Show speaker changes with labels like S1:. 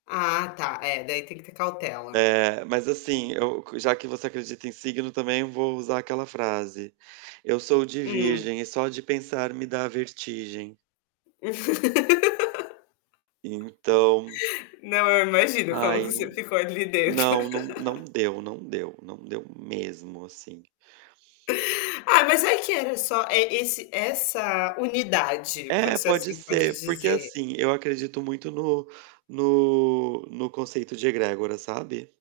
S1: Ah tá, é daí tem que ter cautela.
S2: Mas, assim, eu qua já que você acredita em signo, também, vou usar aquela frase: "Eu sou de
S1: Hum.
S2: virgem e só de pensar me dá vertigem". Então
S1: Não, eu imagino como que
S2: Ai nã
S1: você ficou ali dentro.
S2: não não não deu, não deu, não deu mesmo, assim.
S1: Ah, mas é que era só e esse essa unidade,
S2: É,
S1: vamos se
S2: pode
S1: assim pode
S2: ser, porque,
S1: dizer.
S2: assim, eu acredito muito no no no conceito de Egrégora, sabe?